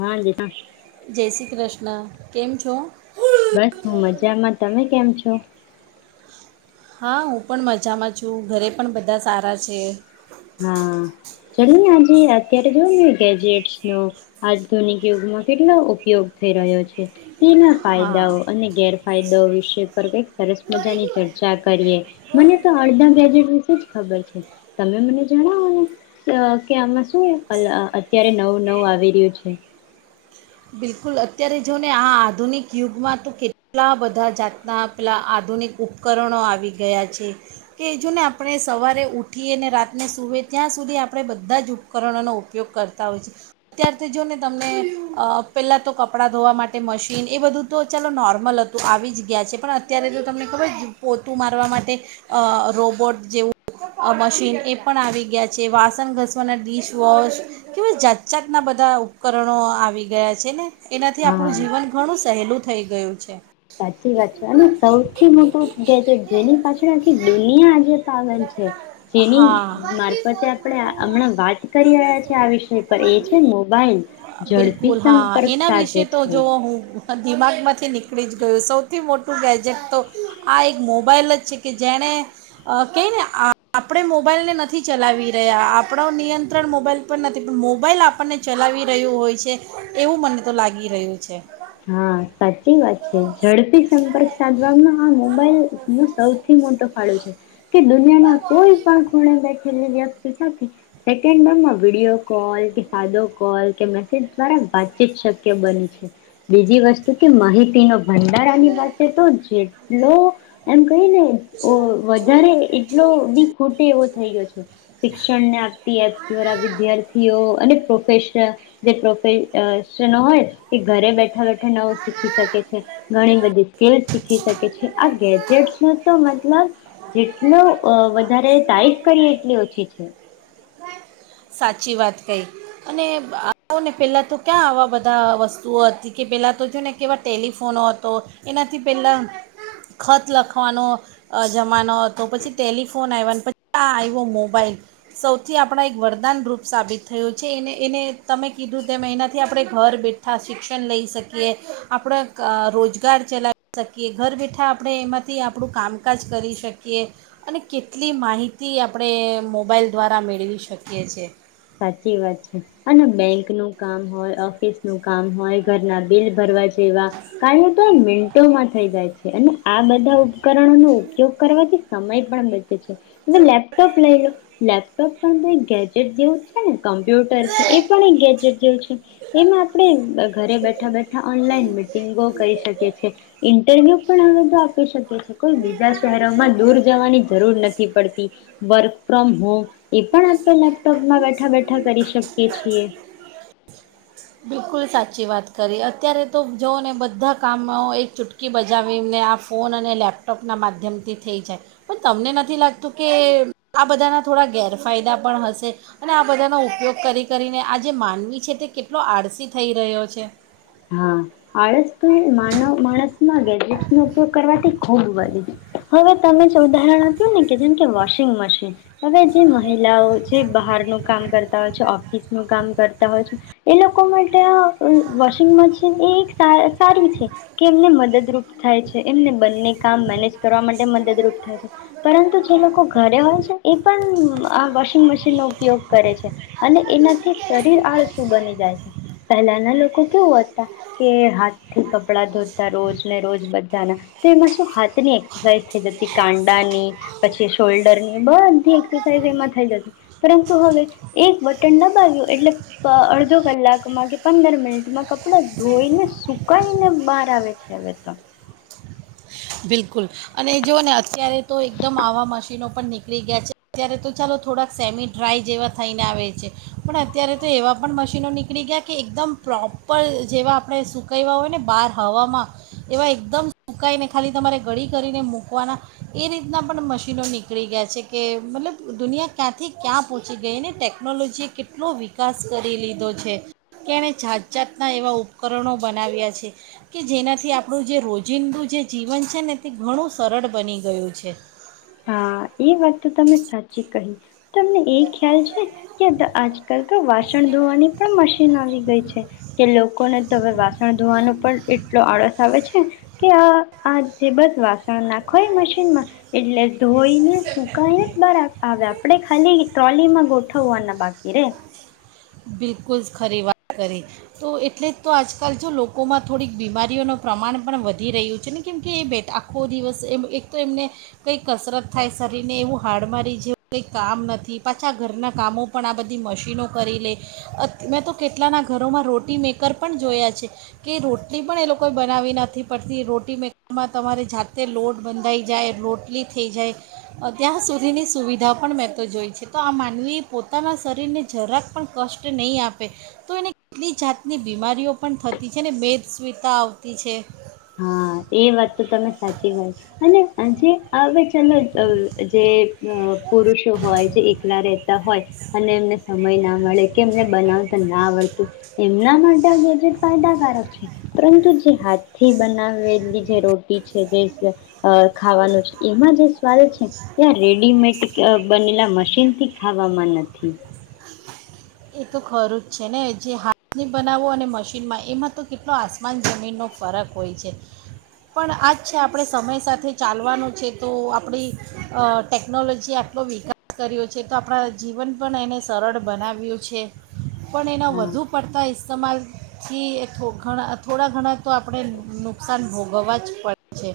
હા દિશા જય શ્રી કૃષ્ણ. કેમ છો? બસ હું મજામાં. તમે કેમ છો? હા, હું પણ મજામાં છું. ઘરે પણ બધા સારા છે. હા, ચલો ને આજે અત્યારે જોવાનું ગેજેટ નો આધુનિક યુગમાં કેટલો ઉપયોગ થઈ રહ્યો છે. તેના હા ફાયદાઓ અને ગેર ફાયદો વિશે પર કઈક સરસ મજાની ચર્ચા કરીએ મને તો અડધા ગજેટ વિશે જ ખબર છે તમે મને [unintelligible] કે આમાં શું અલ અત્યારે નવું નવું આવી રહ્યું છે. બિલકુલ અત્યારે જોને આ આધુનિક યુગમાં તો કેટલા બધા જાતના પેલાં આધુનિક ઉપકરણો આવી ગયા છે. કે જોને આપણે સવારે ઉઠીએ અને રાતને સૂએ ત્યાં સુધી આપણે બધા જ ઉપકરણોનો ઉપયોગ કરતા હોય છે અત્યાર તો જો ને તમને અ પહેલાં તો કપડાં ધોવા માટે મશીન એ બધું તો ચાલો નોર્મલ હતું આવી જ ગયા છે. પણ અત્યારે તો તમને ખબર પોતું મારવા માટે અ રોબોટ જેવું મશીન એ પણ આવી ગયા છે. વાસણ ઘસવાના ડિશવોશ એવા જાતજાતના બધા ઉપકરણો આવી ગયા છે. છે ને. એનાથી હા આપણું જીવન ઘણું સહેલું થઈ ગયું છે. સાચી વાત છે અને સૌથી મોટો ગેજેટ જેની પાછળ આખી દુનિયા આજેે પાગલ છે જેની હા મારફતે આપણે હમણાં વાત કરી રહ્યા છે આ વિષ પણ એ છે મોબાઈલ ઝડપી બિલકુલ હા સંપર્ક એના સાધે વિશે તો છે જો હું દિમાગમાંથી નીકળી જ ગયું સૌથી મોટું ગેજેટ તો આ એક મોબાઈલ જ છે કે જેણે કંઈને આપણે મોબાઈલને નથી ચલાવી રહ્યા આપણો નિયંત્રણ મોબાઈલ પર નથી પણ મોબાઈલ આપણને ચલાવી રહ્યું હોય છે. એવું મને તો લાગી રહ્યું છે. હા સાચી વાત છે ઝડપી સંપર્ક સાધવાનો આ મોબાઈલ નો સૌથી મોટો ફાળો છે. કે દુનિયામાં કોઈ પણ ખૂણે બેઠેલી વ્યક્તિ સાથે સેકન્ડોમાં વિડીયો કોલ કે સાદો કોલ કે મેસેજ દ્વારા વાતચીત શક્ય બને છે. બીજી વસ્તુ કે માહિતીનો ભંડાર આની પાસે તો જેટલો એમ કેને ઓ વધારે એટલો બી ખોટે એવો થઈ ગયો છે. શિક્ષણને આપતી એપ્સ દ્વારા વિદ્યાર્થીઓ અને પો પ્રોફેશનલ કે પ્રોફ ન પ્રોફેશન હોય એ ઘરે બેઠા.. નવું શીખી શકે છે ઘણી બધી સ્કીલસ શીખી શકે છે આ ગેજેટ્સ ન તો મતલબ જેટલો વધારે તારીફ કરીએ એટલી ઓછી છે. સાચી વાત કહી અને આવોને પહેલાં તો ક્યાં આવા બધા વસ્તુઓ હતી કે પહેલાં તો છેને ને કેવા ટેલિફોનો હતો એનાથી પહેલાં ખત લખવાનો અ જમાનો હતો, પછી ટેલિફોન આવ્યાનો પછી આ આવ્યો મોબાઈલ સૌથી આપણા એક વર દાનરૂપ સાબિત થયું છે એને એને તમે કીધું તેમ એનાથી આપણે ઘર બેઠા શિક્ષણ લઈ શકીએ, આપણા ક રોજગાર ચલાવી શકીએ, ઘર બેઠા આપણે એમાંથી આપણું કામકાજ કરી શકીએ અને કેટલી માહિતી આપણે મોબાઈલ દ્વારા મેળવી શક કિએ છે. સાચી વાત છે અને બેંક નું કામ હોય, ઓફિસ નું કામ હોય, ઘરના બિલ ભરવા જેવા કાર્ય તો મિન ટોમાં થઈ જાય છે અને આ બધા ઉ ઉપકરણોનો ઉપયોગ કરવાથી. સમય પણ બચે છે. લેપટોપ લઈ લો લેપટોપ અંદર ગેજેટ જેવું [unintelligible] કમ્પ્યુટર છે એ પણ એક ગેજેટ. છે એમાં આપડે ઘરે બેઠા બેઠા ઓનલાઈન મીટિંગો કરી શકીએ છીએ ઇન્ટરવ્યુ પણ હવે તો આપી શકીએ કોઈ બી બીજા શહેરોમાં દૂર જવાની જરૂર નથી પડતી. વ ફ્રોમ હોમ. એ પણ આપણે લેપટોપ માં બે એકઠા કરી શકીએ છીએ. બિલકુલ સાચી વાત કરી. અત્યારે તો જોઓ ને બધા કામો એક ચૂટકી બજાવીને આ ફોન અને લેપટોપના માધ્યમથી થઈ જાય, પણ તમને નથી લાગતું કે આ બધાના થોડા ગેરફાયદા પણ હશે અને આ બધાનો ઉપયોગ કરી કરીને આ જે માનવી છે તે કેટ કેટલો આળસી થઈ રહ્યો છે. હા. આળસ તો માણ માણસમાં ગેજે નો ઉપયોગ કરવાથી ખૂબ. [inaudible] હવે તમે જે ઉદાહરણ આપ્યું ને કે જેમકે વોશિંગ મશીન હવે જે મહિલાઓ છે બહારનું કામ કરતા હોય છે, ઓફિસ નું કામ કરતા હોય છે એ લોકો મા [unintelligible] [unintelligible] સા-સારું છે કે એમને મદદરૂપ થાય છે. એમને બંને કામ મેનેજ કરવા માટે મદદરૂપ થાય છે પરંતુ જે લોકો ઘરે હોય છે એ પણ આ વોશિંગ મશીનનો ઉપયોગ કરે છે. અને એનાથી સરીર આળસું બની જાય છે. પેહલાના લોકો [unintelligible] કે હાથથી કપડા ધોતા રોજને રોજ બધાના, તેમા સુ હાથની એક્સરસાઇઝ થઈ જતી, કાંડાની પછી શોલ્ડરની, બધી એક્સરસાઇઝ એમાં થઈ જતી પરંતુ હવે એક બટન દબાવ્યું એટલે પ અડધો કલાકમાં કે પંદર મિનિટમાં કપડા ધોઈને સુકાઈને બાર આવે છે અવે તો. બિલકુલ અને જોઓને અત્યારે તો એકદમ આવા મશીનો પણ નીકળી ગ્યા છે અત્યારે તો ચાલો થોડાક સેમી ડ્રાય જેવા થઈને આવે છે પણ અત્યારે તો એવા પણ મશીનો નીકળી ગ્યા કે એકદમ પ્રોપર જેવા આપણે સુકઈવા હોય ને બાર હવામાં એવા એકદમ [inaudible] ખાલી તમારે ગળી કરીને મૂકવાના એ રીતના પણ મશીનો નીકળી ગ્યા છે કે મતલબ દુનિયા ક્યાંથી ક્યાં પોચી ગઈને ટેકનોલોજીએ કેટલુ વિકાસ કરી લીધો છે કે એણે જાત જાતના એવાં ઉપકરણો બનાવ્યા છે કે જેનાથી આપણું જે રોજિંદું જે જીવન છે ને તે ઘણું સરળ બની ગયું છે. હા, એ વાત તો તમે સાચી કહી. તમને એ ખ્યાલ છે કે આજકાલ તો વાસણ ધોવાની પણ મશીન આવી ગઈ છે કે લોકોને તો અવે વાસણ ધોવાનું પણ એટલો આળસ આવે છે કે આ આ જે બસ વાસણ નાખો એ મશીનમાં એટલે ધોઈને સુકાઈને. [unintelligible] પડે ખાલી ટ્રોલીમાં ગોઠવવાના બાકી રે. બિલકુલ ખરી વાત કરી તો એટલે તો આજકાલ જો લોકોમાં થોડીક બીમારીઓનું પ્રમાણ પણ વધી રહ્યું છે ને કેમકે એ બેટ આખો દિવસ એમ એક તો એમને કંઈ કસરત થાય સરીરને એવું હાડ મારી જેવું કંઈક કામ નથી પાછા ઘરનાં કામો પણ આ બધી મશીનો કરી લે. અ મેં તો કેટલાના ઘરોમાં રોટી મેકર પણ જોયા છે કે રોટલી પણ એ લોકોએ બનાવી નથી પડતી. રોટી મેકરમાં તમારે જાતે લોટ બંધાઈ જાય, રોટલી થઈ જાય, ત્યાં સુધીની સુવિધા પણ મેં તો જોઈ છે તો આ માનવી પોતાના સરીરને જરાક પણ કષ્ટ નહીં આપે તો એને કેટલી જાતની બીમારીઓ પણ થતી છે ને મેદ સ્વીતા આવતી છે હા એ વાત તો તમે સાચી હોય અને જે હવે ચાલો જે અ જે પુરુષો હોય જે એકલા રહેતા હોય અને એમને સમય ના મળે કે એમને બનાવતા ના આવડતું એમના માટે આ ગેજેટ ફાયદાકારક છે પરંતુ જે હાથથી બનાવે જેવી જે રોટી છે જે અહ ખાવાનું છે એમાં જે સ્વાદ છે ત્યાં રેડીમેડ બનેલા મશીનથી ખાવામાં નથી. એ તો ખરું જ છે ને જે હાથની બનાવો અને મશીનમાં એમાં તો કેટલો આસમાન જમીનનો ફરક હોય છે. પણ આ જ છે આપણે સમય સાથે ચાલવાનું છે તો આપડી અહ ટેકનોલોજીએ આટલો વિકાસ કર્યો છે તો આપડા જીવન પણ એને સરળ બનાવીઓ છે. પણ એના હા વધુ પડતા ઇસ્તેમાલથી એ થો ઘણા થોડા ઘણા તો આપડે નુકસાન ભોગવવા જ પડે છે.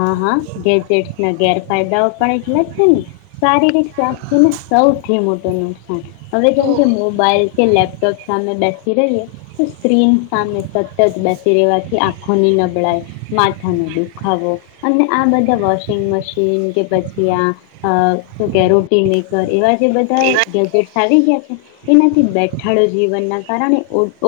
હા હા ગેજેટ્સ ના ગેરફાયદાઓ પણ એટલા જ છે ને શારીરિક સ્વાસ્થ્યને સૌથી મોટું નુકસાન. હવે તો જેમ કે મોબાઈલ કે લેપ તો સામે બેસી રહીએ તો સ્ક્રીન સામે સતત બેસી રહેેવાથી આંખોની નબળાઈ માથાનો દુખાવો અને આ બ ધા વોશિંગ મશીન કે પછ ત્યાં અહ શું કે રોટી મેકર એવા જે બધા ગેજેટ આવી ગયા એનાથી બેઠાડો જીવન ના કારણે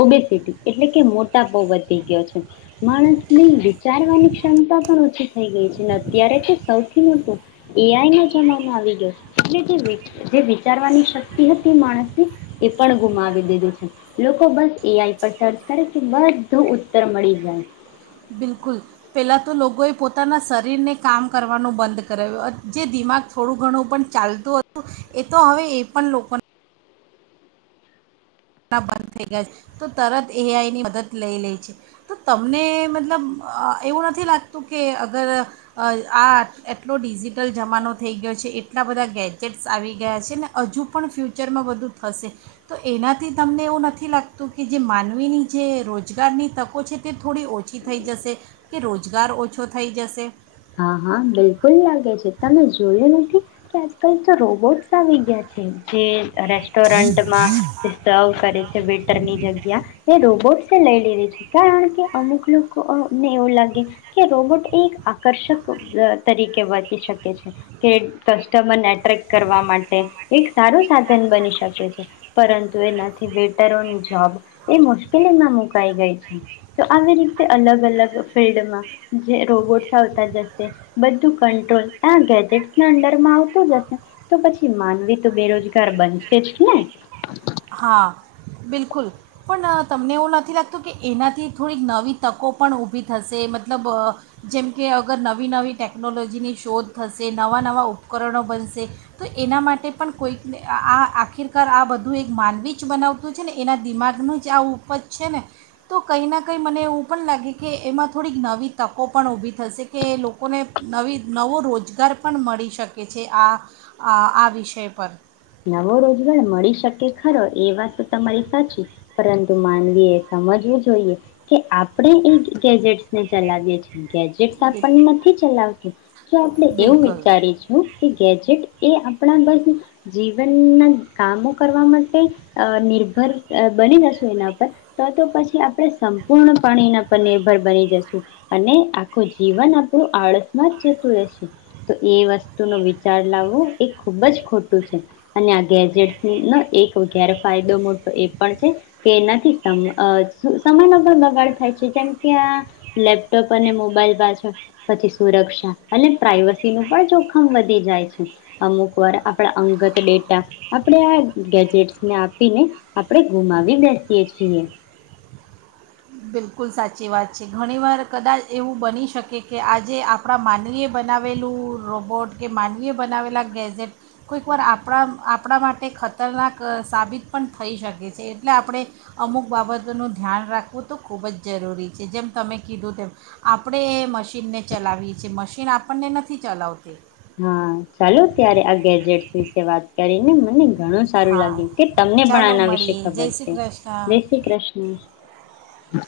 ઓબેસીટી એટલે કે મોટાપો વધી ગયો છે માણસને વિચારવાની ક્ષમતા પણ ઓછી થઈ ગઈ છે ને અત્યારે તો સૌથી મોટું એ આઈ ના જમાનો આવી ગયો છે એટલ જે વિચારવાની શક્તિ હતી માણસની એ પણ ગુમાવી દીધી છે લોકો બસ એ આઈ પર સર્ચ કરે કે બધું ઉત્તર મળી જાય બિલકુલ પહેલાં તો લોકોએ પોતાના શરીરને કામ કરવાનું બંધ કરાવ્યું જે દિમાગ થોડું ઘણું પણ ચાલતું હતું એ તો હવે એ પણ લોકોને બંધ થઈ ગયા છે તો તરત એ આઈની મદદ લઈ લે છે તો તમને મતલબ એવું નથી લાગતું કે અગર આ એટલો ડિજિટલ જમાનો થઈ ગયો છે એટલા બધા ગેજેટ્સ આવી ગયા છે ને હજુ પણ ફ્યુચરમાં બધું થશે તો એના આથી તમને એવું નથી લાગતું કે જે માનવીની જે રોજગારની તકો છે તે થોડી ઓછી થઈ જશે કે રોજગાર ઓછો થઈ જશે હા હા બિલકુલ લાગે છે તમે જોયું નથી કે આજકાલ તો રોબોટ્સ આવી ગયા છે જે રેસ્ટોરન્ટમાં જે સર્વ કરે છે વેટરની જગ્યા એ રોબોટ લઈ લે ર છે કારણ કે અમુક લોકોને એવું લાગે કે રોબોટ એક આકર્ષક તરીકે વર્તી શકે છે કે કસ્ટમરને એટ્રેક્ટ કરવા માટે એક સારું સાધન બની શકે છે પરંતુ ના બેટરોની જોબ એ મુશ્કેલીમાં મુકાઈ ગઈ છે તો આવી રીતે અલગ અલગ ફિલ્ડમાં જે રોબોટ થથા જશે બધુ કટ્રોલ આ ગેજેટ ના અડરમાં આવતો જશે તો પછી માનવી તો બેરોજગાર બનશે જ ને હા બિલકુલ પણ તમને એવું નથી લાગતું કે એનાથી થોડીક નવી તકો પણ ઊભી થશે મતલબ જેમ કે અગર નવી નવી ટેકનોલોજીની શોધ થશે નવાં નવાં ઉપકરણો બનશે તો એના માટે પણ કોઈકને આ આખીરકાર આ બધું એક માનવી જ બનાવતું છે ને એના દિમાગનું જ આ ઉપજ છે ને તો કંઈ ના કંઈ મને એવું પણ લાગે કે એમાં થોડીક નવી તકો પણ ઊભી થશે કે લોકોને નવી નવો રોજગાર પણ મળી શકે છે આ આ વિષય પર નવો રોજગાર મળી શકે ખરો એ વાત તો તમારી સાચી પરંતુ માનવી એ સમજવું જોઈએ કે આપણે એ ગેજેટ ને ચલાવીએ છીએ ગેજેટ્સ બિલ આપણને નથી ચલાવતા હ [inaudible] જો આપણે એવું બિલકુલ વિચારીશું કે ગેજેટ એ આપણા બસ જીવનના કામો કરવા માટે અ નિર્ભર બની જશું એના પર તો તો પછી આપણે સંપૂર્ણપણે એના પર નિર્ભર બની જશું અને આખું જીવન આપણું આળસમાં જ જતું રહેશે તો એ વસ્તુનો વિચાર લાવવો એ ખૂબ જ ખોટું તો છે એને આ ગેજેટ ની નો ઘેર ફાયદો મોટો એ પણ છે કે એનાથી સમ અહ સમયનો પણ બગાડ થાય છે જેમ કે આ લેપટોપ અને મોબાઈલ પાછળ પછી સુરક્ષા અને પ્રાઈવસી નું પણ જોખમ વધી જાય છે અમુક વાર આ તા અંગત લેટા આપણે આ ગેજેટ્સ ને આપીને આપડે ગુમાવી બેસીએ છીએ. બિલકુલ સાચી વાત છે. ઘણીવાર કદાચ એવું બની શકે કે આજે આપડા માનવીય બનાવેલું રોબોટ કે માનવીય બનાવેલા ગેઝેટ કોઈકવાર આપડા આપડા માટે ખતરનાક અહ સાબિત પણ થઈ શકે છે એટલે આપડે અમુક બાબતોનું ધ્યાન રાખવું તો ખૂબ જ જરૂરી છે જેમ તમે કીધું તેમ આપડે એ મશીનને ચલાવીએ છીએ મશીન આપણને નથી ચલાવતી. હા ચાલો હમ્મ. ઘણું સારું હા લાગ્યું કે તમને પણ ચાલો આના વિશે મળીએ ખબર જય શ્રી છે. કૃષ્ણ જય શ્રી કૃષ્ણ. હા.